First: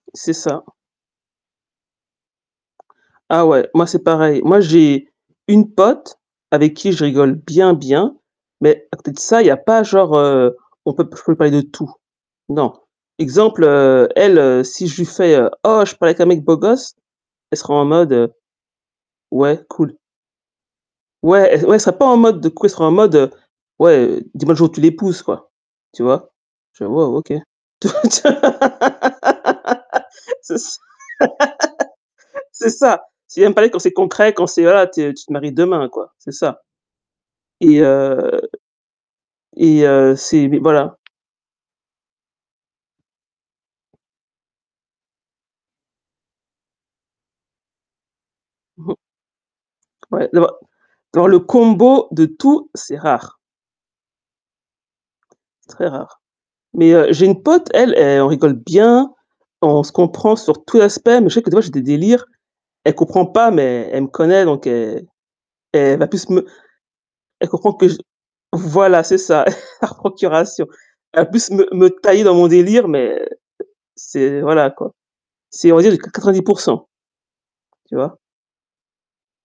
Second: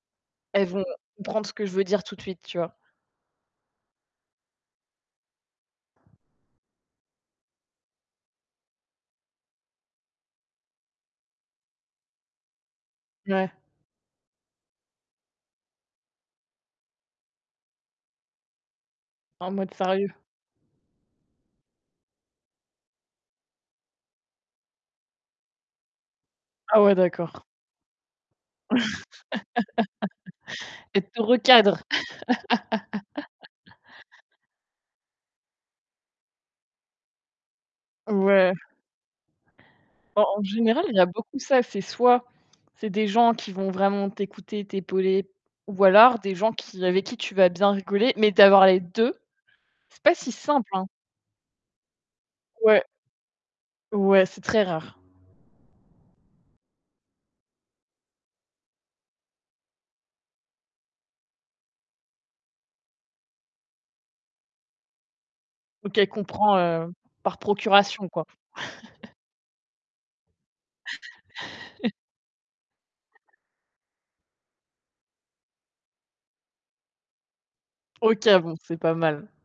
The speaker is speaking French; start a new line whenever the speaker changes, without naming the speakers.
C'est ça.
Elles vont comprendre ce que je veux dire, tout de suite, tu vois?
Ah, ouais, moi, c'est pareil. Moi, j'ai une pote avec qui je rigole bien bien, mais à côté de ça, il y a pas genre, heu, on peut je peux parler de tout. Non.
Ouais.
Exemple, heu, elle, heu, si je lui fais, heu: «Oh, je pars avec un mec beau gosse», elle sera en mode, heu:
En
«Ouais,
mode
cool».
sérieux.
Ouais, et ouais, elle serait pas en mode: «De quoi?», elle sera en mode, heu: «Ouais, dis-moi le jour où tu l'épouses, quoi», tu vois? Je
Ah,
fais
ouais,
wow, OK.
d'accord.
C'est ç
Elle te recadre.
c'est ça, c'est viens me parler quand c'est concret, quand c'est, heu, voilà, tu es tu te maries demain, quoi, c'est ça, et heu,
Ouais.
et heu,
Bah, en
c'est mais
général, il
voilà.
y a beaucoup ça, c'est soit, c'est des gens qui vont vraiment t'écouter, t'épauler ou alors, des gens qui avec qui tu vas bien rigoler, mais d'avoir les
Mmh.
2, c'est pas
Ouais,
si
d'avoir
simple, hein?
dans le combo de tout,
Ouais.
c'est rare.
Ouais, c'est très rare.
C'est très rare, mais heu, j'ai une pote, elle elle on rigole bien, on se comprend sur tout les aspects, mais je sais que des fois j'ai des délires, elle comprend pas, mais elle me connaît, donc elle elle
OK,
va plus me
comprend, heu, par
elle comprend que je
procuration, quoi.
voilà, c'est ça, par procuration. Elle va plus me me tailler dans mon délire, mais c'est voilà quoi. C'est, on va dire du qua 90 % tu vois?
OK, bon, c'est pas mal.